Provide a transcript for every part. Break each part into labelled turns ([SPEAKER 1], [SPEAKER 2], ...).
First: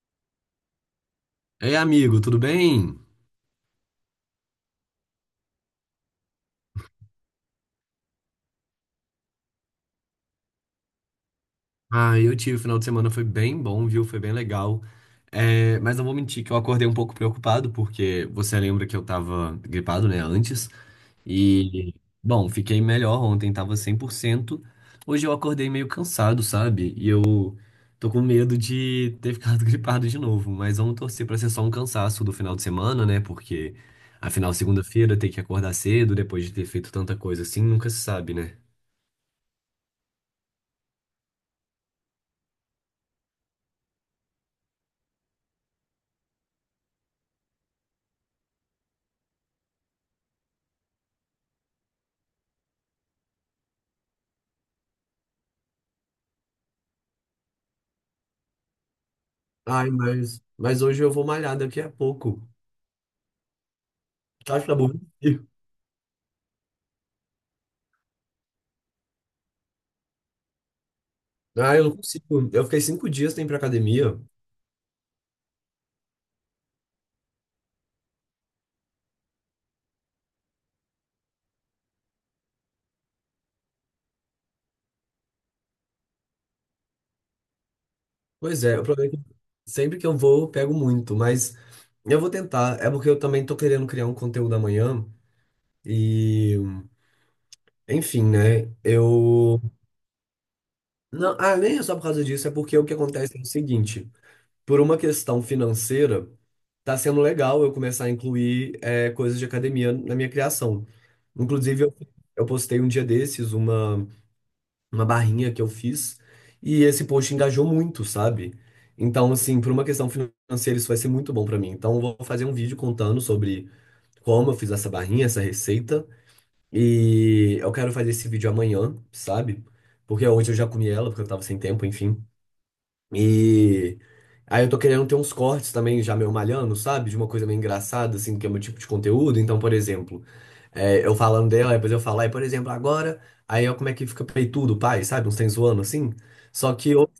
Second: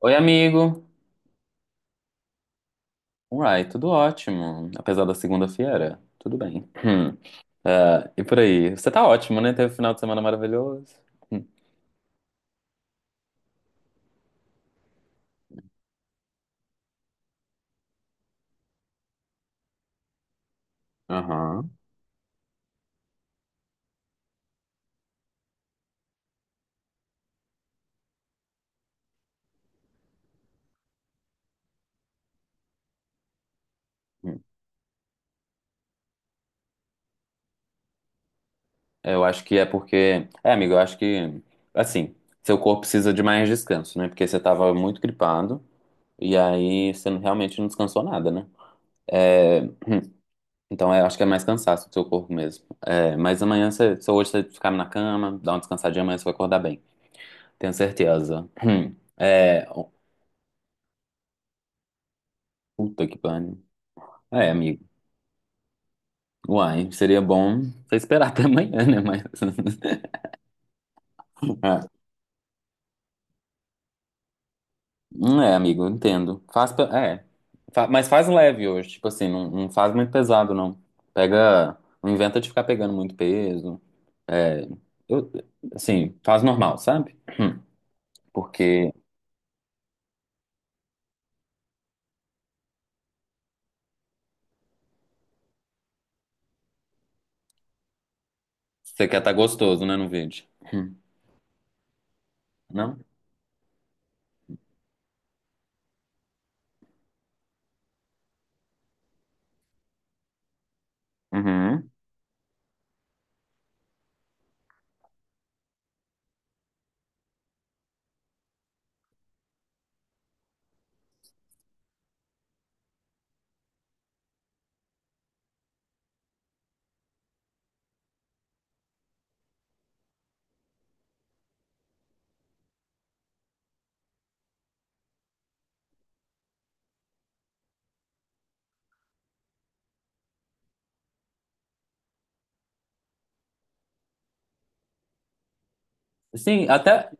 [SPEAKER 1] Oi, amigo.
[SPEAKER 2] Ei, amigo, tudo bem?
[SPEAKER 1] Uai, tudo ótimo. Apesar da segunda-feira, tudo bem. Hum. Ah, e por aí? Você tá ótimo, né? Teve um final de semana maravilhoso. Hum.
[SPEAKER 2] Ah, eu tive, o final de semana foi bem bom, viu? Foi bem legal. É, mas não vou mentir que eu acordei um pouco preocupado, porque você lembra que eu tava gripado, né, antes.
[SPEAKER 1] Aham.
[SPEAKER 2] E, bom, fiquei melhor ontem, tava 100%. Hoje eu acordei meio cansado, sabe? E eu tô com medo de ter ficado gripado de novo. Mas vamos torcer pra ser só um cansaço do final de semana, né? Porque,
[SPEAKER 1] Hum.
[SPEAKER 2] afinal, segunda-feira tem que acordar cedo, depois de ter feito tanta coisa assim, nunca se sabe, né?
[SPEAKER 1] É, Eu acho que é porque. É, amigo, eu acho que. Assim, seu corpo precisa de mais descanso, né? Porque você tava muito gripado e aí você realmente não descansou nada, né? É, Então, eu acho que é mais cansaço do seu corpo mesmo. Mas amanhã, se hoje você ficar na cama, dar uma descansadinha, amanhã você vai acordar bem. Tenho certeza. Hum. É,
[SPEAKER 2] Ai, mas hoje eu vou malhar daqui a pouco.
[SPEAKER 1] puta que pariu. É,
[SPEAKER 2] Tá, acho que tá
[SPEAKER 1] amigo.
[SPEAKER 2] bom.
[SPEAKER 1] Uai, seria bom você esperar até amanhã, né? Mas.
[SPEAKER 2] Ah,
[SPEAKER 1] Ah,
[SPEAKER 2] eu não consigo. Eu fiquei 5 dias sem ir pra academia.
[SPEAKER 1] amigo, entendo. Faz. Pe- É. Fa- Mas faz leve hoje. Tipo assim, não faz muito pesado, não. Pega. Não inventa de ficar pegando muito peso. É. Eu, assim, faz normal, sabe?
[SPEAKER 2] Pois é, o
[SPEAKER 1] Porque
[SPEAKER 2] problema é que sempre que eu vou, eu pego muito, mas eu vou tentar. É porque eu também tô querendo criar um conteúdo amanhã. E, enfim, né?
[SPEAKER 1] você quer estar
[SPEAKER 2] Eu.
[SPEAKER 1] gostoso, né, no vídeo. Hum,
[SPEAKER 2] Não, ah, nem é só por causa disso, é porque o que
[SPEAKER 1] Não?
[SPEAKER 2] acontece é o seguinte: por uma questão financeira, tá sendo legal eu começar a incluir coisas de academia na minha criação. Inclusive,
[SPEAKER 1] Uhum.
[SPEAKER 2] eu postei um dia desses uma barrinha que eu fiz e esse post engajou muito, sabe? Então, assim, por uma questão financeira, isso vai ser muito bom pra mim. Então, eu vou fazer um vídeo contando sobre como eu fiz essa barrinha, essa receita. E eu quero fazer esse vídeo amanhã, sabe? Porque hoje eu já comi ela, porque eu tava sem tempo, enfim. E aí eu tô querendo ter uns cortes também já meio malhando, sabe? De uma coisa meio engraçada, assim, que é o meu tipo de conteúdo. Então, por exemplo, é, eu falando dela, depois eu falar, e por exemplo, agora, aí eu como é que fica peitudo, pai, sabe? Uns tem zoando assim.
[SPEAKER 1] Sim,
[SPEAKER 2] Só que hoje,
[SPEAKER 1] até.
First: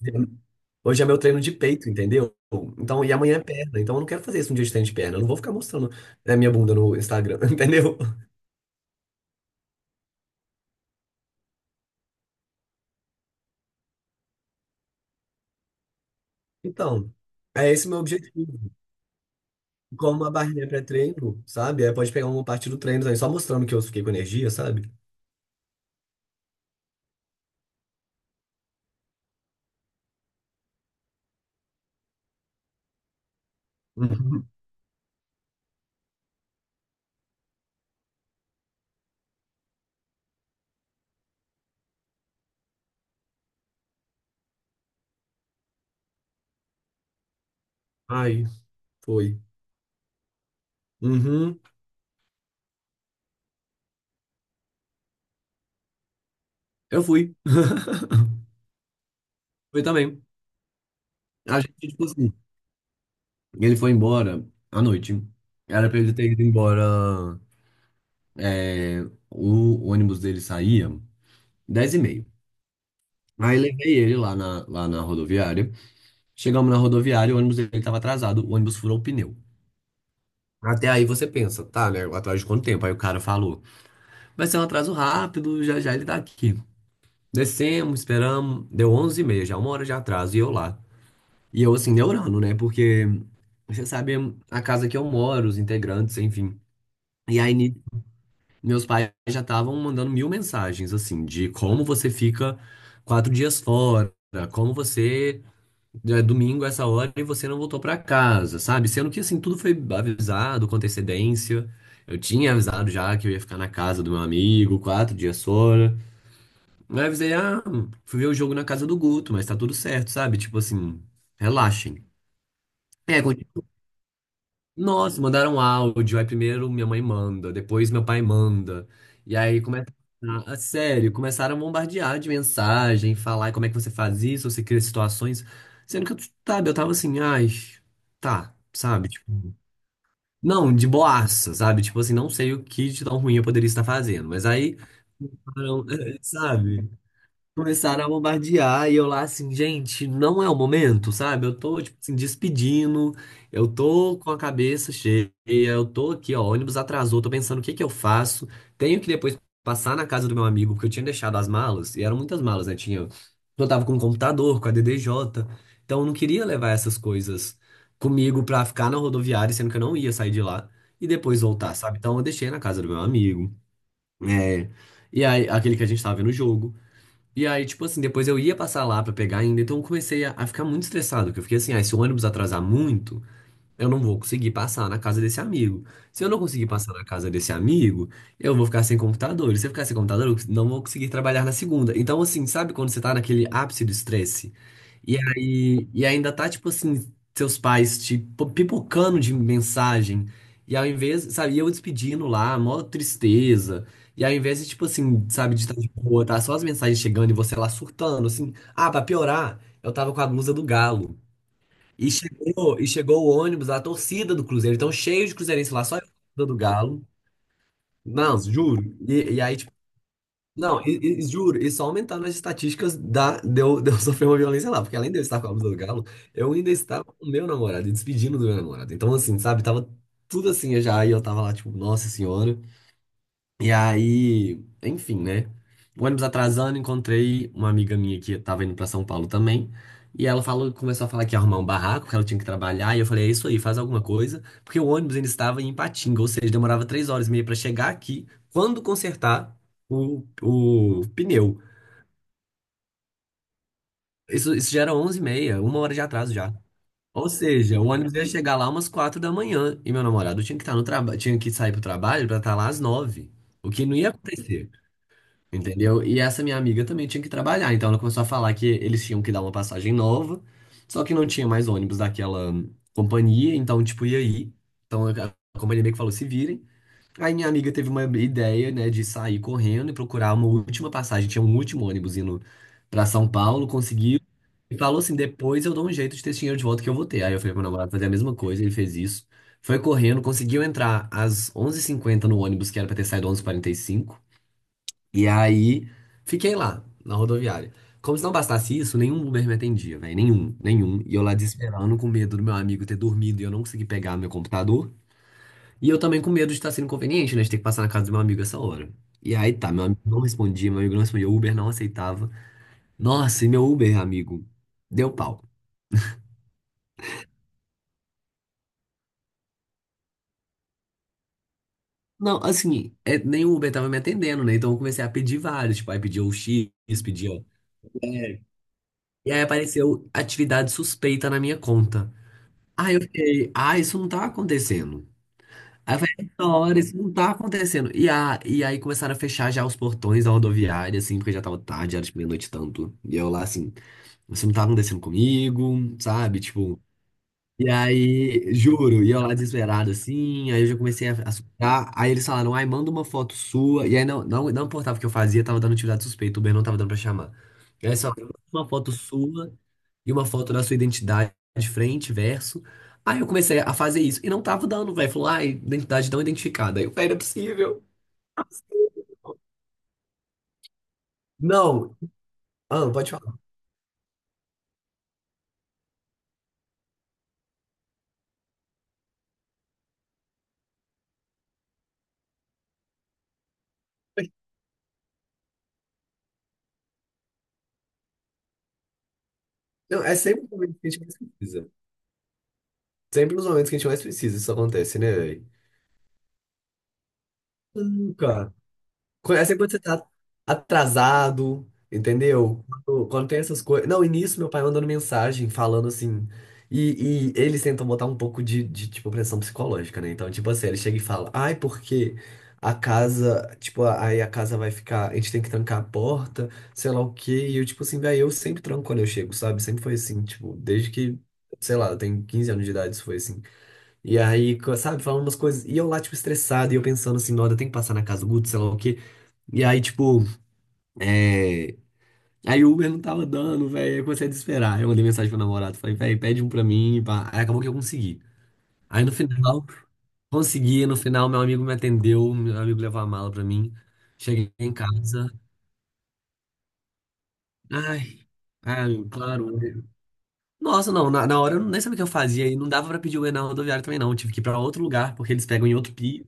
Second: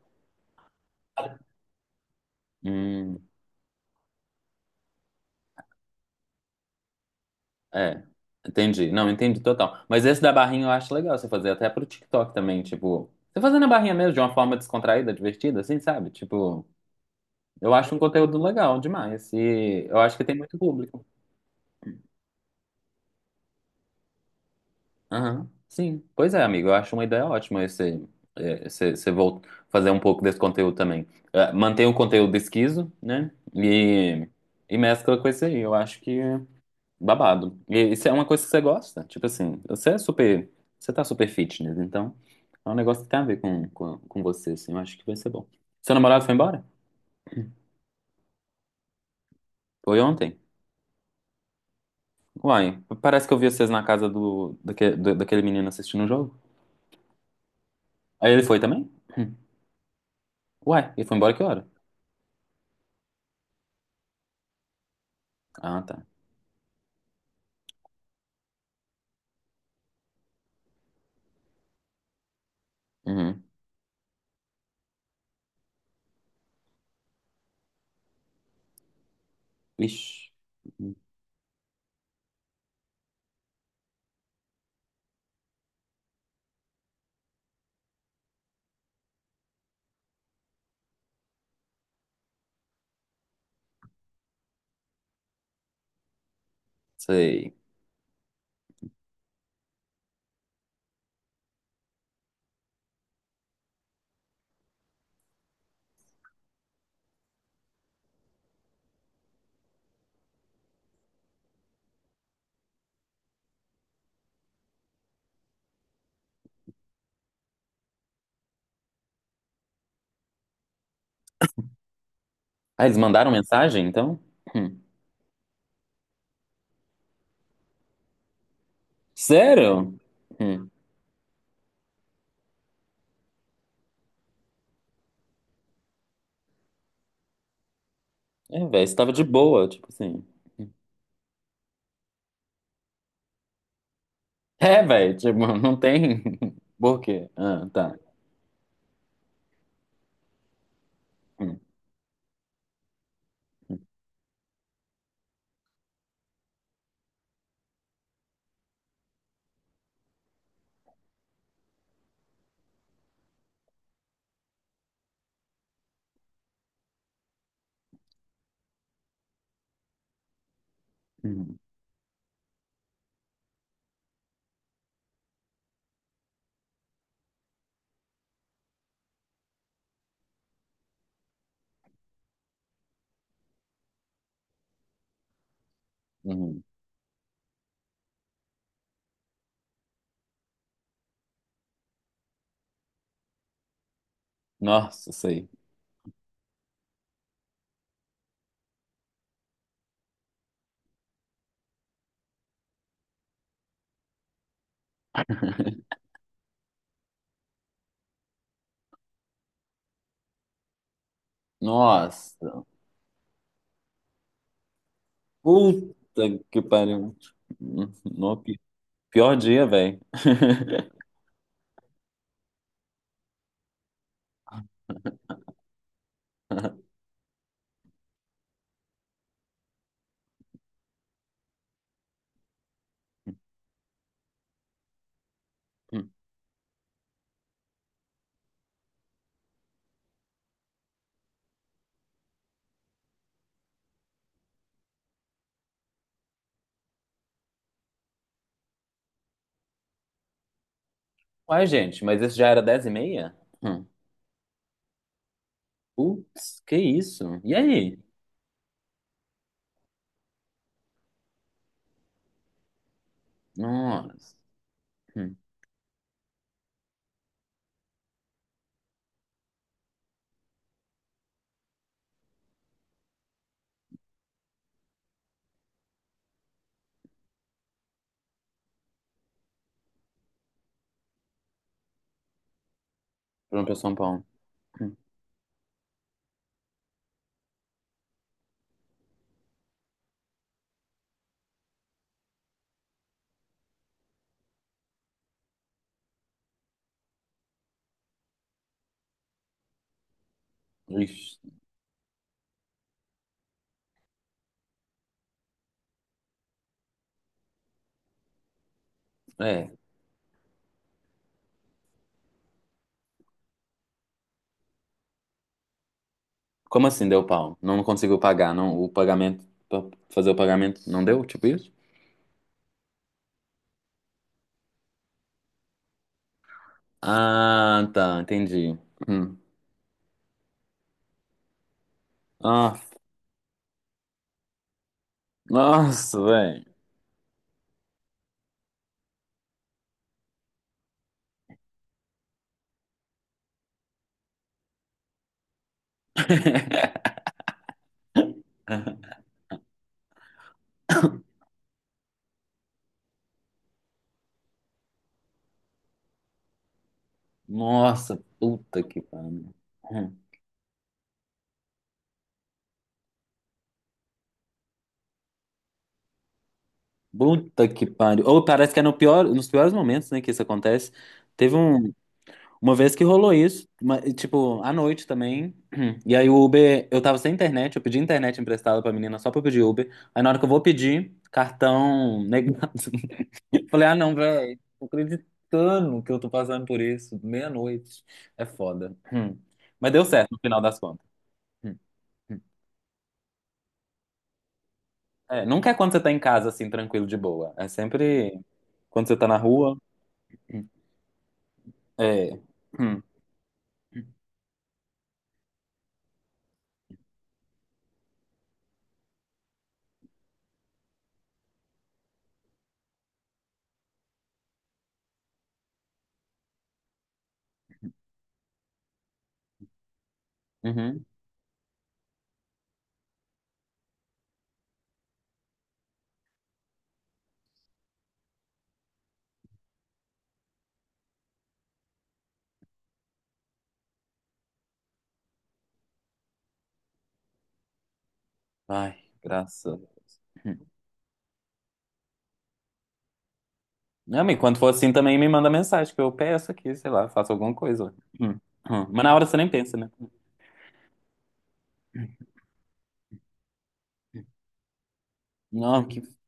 [SPEAKER 2] hoje é meu treino de peito, entendeu? Então, e
[SPEAKER 1] Hum.
[SPEAKER 2] amanhã é perna. Então eu não quero fazer isso um dia de treino de perna. Eu não vou ficar mostrando a minha bunda no Instagram, entendeu?
[SPEAKER 1] É, entendi. Não, entendi total. Mas esse da barrinha eu acho legal você fazer até pro TikTok também, tipo, você fazendo a barrinha mesmo de uma forma descontraída, divertida, assim, sabe? Tipo,
[SPEAKER 2] Então, é
[SPEAKER 1] eu
[SPEAKER 2] esse
[SPEAKER 1] acho um
[SPEAKER 2] meu
[SPEAKER 1] conteúdo
[SPEAKER 2] objetivo.
[SPEAKER 1] legal demais e eu acho
[SPEAKER 2] Como
[SPEAKER 1] que
[SPEAKER 2] uma
[SPEAKER 1] tem muito
[SPEAKER 2] barrinha
[SPEAKER 1] público.
[SPEAKER 2] pré-treino, sabe? Aí pode pegar uma parte do treino também, só mostrando que eu fiquei com energia, sabe?
[SPEAKER 1] Aham. Sim. Pois é, amigo, eu acho uma ideia ótima você volta fazer um pouco desse conteúdo também. Mantém o conteúdo esquiso, né? E mescla com esse aí. Eu acho que babado. E isso é uma coisa que você gosta. Tipo assim, você é super. Você tá super fitness, então é um negócio que tem a ver com você, assim. Eu acho que vai ser bom. Seu namorado foi embora?
[SPEAKER 2] Ai, foi.
[SPEAKER 1] Foi ontem?
[SPEAKER 2] Uhum,
[SPEAKER 1] Uai, parece que eu vi vocês na casa do daquele menino assistindo o jogo.
[SPEAKER 2] eu fui.
[SPEAKER 1] Aí ele foi também? Hum.
[SPEAKER 2] Foi também.
[SPEAKER 1] Uai, ele foi embora que
[SPEAKER 2] A
[SPEAKER 1] hora?
[SPEAKER 2] gente, tipo assim, ele foi embora à noite.
[SPEAKER 1] Ah,
[SPEAKER 2] Era pra
[SPEAKER 1] tá.
[SPEAKER 2] ele ter ido embora. é, O ônibus dele saía 10h30.
[SPEAKER 1] Uhum.
[SPEAKER 2] Aí levei ele lá na rodoviária. Chegamos na rodoviária, o ônibus dele estava atrasado, o ônibus furou o pneu.
[SPEAKER 1] Ixi.
[SPEAKER 2] Até
[SPEAKER 1] Hum,
[SPEAKER 2] aí você pensa, tá, né? Atrás de quanto tempo? Aí o cara falou, vai ser um atraso rápido, já já ele tá aqui. Descemos, esperamos, deu 11h30, já uma hora de atraso, e eu, assim, neurando, né? Porque você sabe a casa que eu moro, os integrantes, enfim. E aí,
[SPEAKER 1] Sei.
[SPEAKER 2] ni- Meus pais já estavam mandando mil mensagens, assim, de como você fica 4 dias fora, como você. É domingo essa hora e você não voltou pra casa, sabe? Sendo que, assim, tudo foi avisado com antecedência. Eu tinha avisado já que eu ia ficar na casa do meu amigo, 4 dias fora. Aí eu avisei, ah, fui ver o jogo na casa do Guto, mas tá tudo certo, sabe? Tipo assim, relaxem.
[SPEAKER 1] Ah, eles
[SPEAKER 2] É,
[SPEAKER 1] mandaram mensagem, então? Hum.
[SPEAKER 2] nossa, mandaram áudio. Aí primeiro minha mãe manda, depois meu pai manda. E aí começa.
[SPEAKER 1] Sério?
[SPEAKER 2] Ah,
[SPEAKER 1] Hum.
[SPEAKER 2] sério, começaram a bombardear de mensagem, falar como é que você faz isso, você cria situações. Sendo que eu, sabe, eu tava assim, ai, tá,
[SPEAKER 1] É, velho, você
[SPEAKER 2] sabe?
[SPEAKER 1] tava de
[SPEAKER 2] Tipo,
[SPEAKER 1] boa, tipo assim.
[SPEAKER 2] não, de boaça, sabe? Tipo assim, não sei o que de tão ruim eu poderia estar fazendo. Mas aí,
[SPEAKER 1] É, velho, tipo, não tem
[SPEAKER 2] sabe?
[SPEAKER 1] por quê? Ah, tá.
[SPEAKER 2] Começaram a bombardear e eu lá assim, gente, não é o momento, sabe? Eu
[SPEAKER 1] Hum,
[SPEAKER 2] tô, tipo assim, despedindo, eu tô com a cabeça cheia, eu tô aqui, ó, ônibus atrasou, tô pensando o que que eu faço. Tenho que depois passar na casa do meu amigo, porque eu tinha deixado as malas, e eram muitas malas, né? Tinha, eu tava com o computador, com a DDJ, então eu não queria levar essas coisas comigo pra ficar na rodoviária, sendo que eu não ia sair de lá e depois
[SPEAKER 1] hum,
[SPEAKER 2] voltar, sabe? Então eu deixei na casa do meu amigo, é, e aí, aquele que a gente tava vendo o jogo. E aí, tipo assim, depois eu ia passar lá pra pegar ainda, então eu comecei a ficar muito estressado, porque eu fiquei assim, ah, se o ônibus atrasar muito, eu não vou conseguir passar na casa desse amigo. Se eu não
[SPEAKER 1] hum.
[SPEAKER 2] conseguir passar na casa desse amigo, eu vou ficar sem computador. E se eu ficar sem computador, eu não vou conseguir trabalhar na segunda. Então, assim, sabe quando você tá naquele ápice do estresse?
[SPEAKER 1] Nossa,
[SPEAKER 2] E
[SPEAKER 1] sei.
[SPEAKER 2] aí, e ainda tá, tipo assim, seus pais te pipocando de mensagem. E ao invés, sabe, e eu despedindo lá, mó tristeza. E ao invés de, tipo assim, sabe, de estar de boa, tá só as mensagens chegando e você lá surtando, assim. Ah, pra piorar, eu tava com a blusa do Galo.
[SPEAKER 1] Nossa,
[SPEAKER 2] E chegou o ônibus, a torcida do Cruzeiro. Então, cheio de cruzeirense lá, só eu com a
[SPEAKER 1] puta
[SPEAKER 2] blusa do
[SPEAKER 1] que
[SPEAKER 2] Galo.
[SPEAKER 1] pariu. No
[SPEAKER 2] Não,
[SPEAKER 1] pi-
[SPEAKER 2] juro.
[SPEAKER 1] pior
[SPEAKER 2] E aí,
[SPEAKER 1] dia,
[SPEAKER 2] tipo,
[SPEAKER 1] velho.
[SPEAKER 2] não, e- Juro, e só aumentaram as estatísticas de eu sofrer uma violência lá, porque além de eu estar com a blusa do galo, eu ainda estava com o meu namorado e despedindo do meu namorado. Então, assim, sabe, tava tudo assim já, e eu tava lá, tipo, nossa senhora. E aí, enfim, né? O ônibus atrasando, encontrei uma amiga minha que tava indo pra São Paulo também. E ela falou, começou a falar que ia arrumar um barraco, que ela tinha que trabalhar. E eu falei, é isso aí, faz alguma coisa. Porque o ônibus ainda estava em Ipatinga, ou seja, demorava 3 horas e meia pra chegar aqui, quando consertar o pneu.
[SPEAKER 1] Uai, gente, mas isso já era dez e meia? Hum.
[SPEAKER 2] Isso já era 11h30, uma hora de atraso já.
[SPEAKER 1] Putz, que isso?
[SPEAKER 2] Ou
[SPEAKER 1] E
[SPEAKER 2] seja, o
[SPEAKER 1] aí?
[SPEAKER 2] ônibus ia chegar lá umas 4 da manhã. E meu namorado tinha que estar no trabalho, tinha que sair pro trabalho pra estar lá às nove. O que não ia
[SPEAKER 1] Nossa.
[SPEAKER 2] acontecer.
[SPEAKER 1] Hum.
[SPEAKER 2] Entendeu? E essa minha amiga também tinha que trabalhar, então ela começou a falar que eles tinham que dar uma passagem nova, só que não tinha mais ônibus daquela companhia, então, tipo, e aí? Então a companhia meio que falou: se virem. Aí minha amiga teve uma ideia, né, de sair correndo e procurar uma última passagem, tinha um último ônibus indo pra São Paulo,
[SPEAKER 1] Pronto, eu São
[SPEAKER 2] conseguiu.
[SPEAKER 1] Paulo.
[SPEAKER 2] E
[SPEAKER 1] Hum.
[SPEAKER 2] falou assim: depois eu dou um jeito de ter esse dinheiro de volta que eu vou ter. Aí eu falei pro meu namorado fazer a mesma coisa, ele fez isso. Foi correndo, conseguiu entrar às onze h 50 no ônibus, que era pra ter saído 11h45 e aí, fiquei lá, na rodoviária. Como se não bastasse isso, nenhum Uber me atendia, velho. Nenhum, nenhum. E eu lá
[SPEAKER 1] Ixi.
[SPEAKER 2] desesperando, com medo do meu amigo ter dormido e eu não conseguir pegar meu computador. E eu também com medo de estar sendo inconveniente, né? De ter que passar na casa do meu amigo essa hora. E aí tá,
[SPEAKER 1] É.
[SPEAKER 2] meu amigo não respondia, meu amigo não respondia, o Uber não aceitava. Nossa, e meu Uber, amigo, deu pau.
[SPEAKER 1] Como assim deu pau? Não conseguiu pagar, não? O pagamento, pra fazer o pagamento não deu? Tipo isso?
[SPEAKER 2] Não, assim, é, nem o Uber tava me atendendo, né? Então eu comecei a pedir vários. Tipo, aí pedia o X, pedia.
[SPEAKER 1] Ah, tá,
[SPEAKER 2] É.
[SPEAKER 1] entendi.
[SPEAKER 2] E
[SPEAKER 1] Hum.
[SPEAKER 2] aí apareceu atividade suspeita na minha conta.
[SPEAKER 1] Ah,
[SPEAKER 2] Aí eu fiquei, ah, isso não tá acontecendo. Aí eu
[SPEAKER 1] nossa,
[SPEAKER 2] falei,
[SPEAKER 1] velho.
[SPEAKER 2] hora, isso não tá acontecendo. E aí começaram a fechar já os portões da rodoviária, assim, porque já tava tarde, era tipo meia-noite e tanto. E eu lá, assim, isso não tá acontecendo comigo, sabe? Tipo, e aí, juro, e eu lá desesperado assim, aí eu já comecei a suspirar. Aí eles falaram, ai, manda uma foto sua. E aí não, não, não importava o que eu fazia, tava dando atividade suspeita, o Uber não tava dando pra chamar. E aí eles
[SPEAKER 1] Nossa,
[SPEAKER 2] falaram, manda uma
[SPEAKER 1] puta
[SPEAKER 2] foto
[SPEAKER 1] que pariu.
[SPEAKER 2] sua e
[SPEAKER 1] Hum.
[SPEAKER 2] uma foto da sua identidade, de frente, verso. Aí eu comecei a fazer isso e não tava dando, velho. Falou, ai, identidade não identificada. Aí eu, velho, não é
[SPEAKER 1] Puta que
[SPEAKER 2] possível.
[SPEAKER 1] pariu. Ou parece que é no pior, nos piores momentos, né, que isso acontece. Teve um,
[SPEAKER 2] Não,
[SPEAKER 1] uma
[SPEAKER 2] ah, não
[SPEAKER 1] vez que
[SPEAKER 2] pode
[SPEAKER 1] rolou
[SPEAKER 2] falar.
[SPEAKER 1] isso, e, tipo, à noite também. E aí o Uber, eu tava sem internet, eu pedi internet emprestada pra menina só pra eu pedir Uber. Aí na hora que eu vou pedir, cartão negado. Falei, ah, não, velho, tô acreditando que eu tô passando por isso, meia-noite. É foda. Hum. Mas
[SPEAKER 2] Não,
[SPEAKER 1] deu
[SPEAKER 2] é
[SPEAKER 1] certo no
[SPEAKER 2] sempre nos
[SPEAKER 1] final
[SPEAKER 2] momentos
[SPEAKER 1] das
[SPEAKER 2] que a gente
[SPEAKER 1] contas.
[SPEAKER 2] mais precisa.
[SPEAKER 1] Hum, hum.
[SPEAKER 2] Sempre nos momentos que a gente mais precisa, isso acontece, né,
[SPEAKER 1] É,
[SPEAKER 2] velho?
[SPEAKER 1] nunca é quando você tá em casa, assim, tranquilo, de boa. É sempre
[SPEAKER 2] Nunca.
[SPEAKER 1] quando você tá na
[SPEAKER 2] Conhece quando
[SPEAKER 1] rua.
[SPEAKER 2] você tá
[SPEAKER 1] Hum.
[SPEAKER 2] atrasado,
[SPEAKER 1] É.
[SPEAKER 2] entendeu?
[SPEAKER 1] Hum.
[SPEAKER 2] Quando tem essas coisas. Não, e nisso meu pai mandando mensagem falando assim. E eles tentam botar um pouco tipo, pressão psicológica, né? Então, tipo assim, ele chega e fala: Ai, porque a casa, tipo, aí a casa vai ficar. A gente tem que trancar a porta, sei lá o quê. E eu, tipo assim, velho, eu sempre tranco quando eu chego, sabe? Sempre foi assim, tipo, desde
[SPEAKER 1] Uhum.
[SPEAKER 2] que, sei lá, eu tenho 15 anos de idade, isso foi assim. E aí, sabe, falando umas coisas. E eu lá, tipo, estressado, e eu pensando assim, não, eu tenho que passar na casa do Guto, sei lá o quê. E aí, tipo, é... aí o Uber não tava dando, velho. Aí eu comecei a desesperar. Aí eu mandei mensagem pro namorado, falei, velho, pede um pra mim, pá. Aí acabou que eu consegui.
[SPEAKER 1] Ai,
[SPEAKER 2] Aí no final,
[SPEAKER 1] graça. Hum.
[SPEAKER 2] consegui. No final, meu amigo me atendeu, meu amigo levou a mala pra mim.
[SPEAKER 1] Não, mas
[SPEAKER 2] Cheguei
[SPEAKER 1] quando for
[SPEAKER 2] em
[SPEAKER 1] assim também me
[SPEAKER 2] casa.
[SPEAKER 1] manda mensagem, que eu peço aqui, sei lá, faço alguma coisa.
[SPEAKER 2] Ai,
[SPEAKER 1] Hum. Hum. Mas
[SPEAKER 2] ai,
[SPEAKER 1] na hora você nem
[SPEAKER 2] claro.
[SPEAKER 1] pensa, né?
[SPEAKER 2] Né. Nossa, não, na hora eu nem sabia o que eu fazia. E não dava pra pedir Uber na rodoviária também, não. Tive que ir pra outro lugar, porque eles pegam em
[SPEAKER 1] Não,
[SPEAKER 2] outro
[SPEAKER 1] que...
[SPEAKER 2] pi.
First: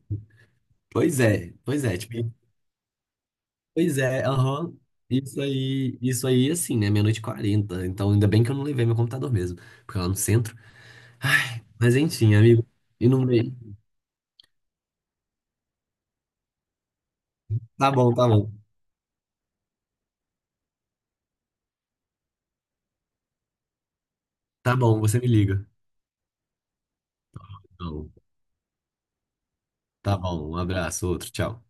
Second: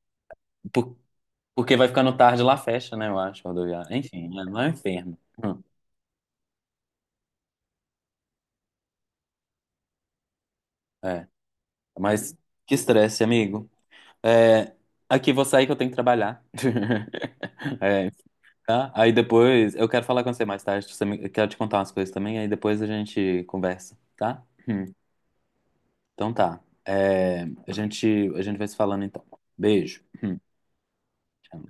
[SPEAKER 1] por-
[SPEAKER 2] Pois é,
[SPEAKER 1] porque
[SPEAKER 2] pois
[SPEAKER 1] vai
[SPEAKER 2] é.
[SPEAKER 1] ficando
[SPEAKER 2] Tipo,
[SPEAKER 1] tarde lá fecha, né? Eu acho, rodoviária.
[SPEAKER 2] pois é,
[SPEAKER 1] Enfim, é, lá é um
[SPEAKER 2] aham.
[SPEAKER 1] inferno. Hum.
[SPEAKER 2] Isso aí, assim, né? Meia-noite e 40. Então, ainda bem que eu não levei meu computador mesmo, porque lá no centro.
[SPEAKER 1] É.
[SPEAKER 2] Ai, mas enfim,
[SPEAKER 1] Mas
[SPEAKER 2] amigo.
[SPEAKER 1] que
[SPEAKER 2] E
[SPEAKER 1] estresse,
[SPEAKER 2] no meio.
[SPEAKER 1] amigo. É, aqui vou sair que eu tenho que trabalhar.
[SPEAKER 2] Tá
[SPEAKER 1] É,
[SPEAKER 2] bom, tá bom.
[SPEAKER 1] tá? Aí depois eu quero falar com você mais tarde. Eu quero te contar umas coisas também. Aí depois a gente conversa, tá?
[SPEAKER 2] Tá
[SPEAKER 1] Hum.
[SPEAKER 2] bom, você me liga.
[SPEAKER 1] Então tá.
[SPEAKER 2] Então,
[SPEAKER 1] A gente vai se falando então. Beijo.
[SPEAKER 2] tá
[SPEAKER 1] Hum.
[SPEAKER 2] bom, um abraço, outro,
[SPEAKER 1] Tchau.
[SPEAKER 2] tchau.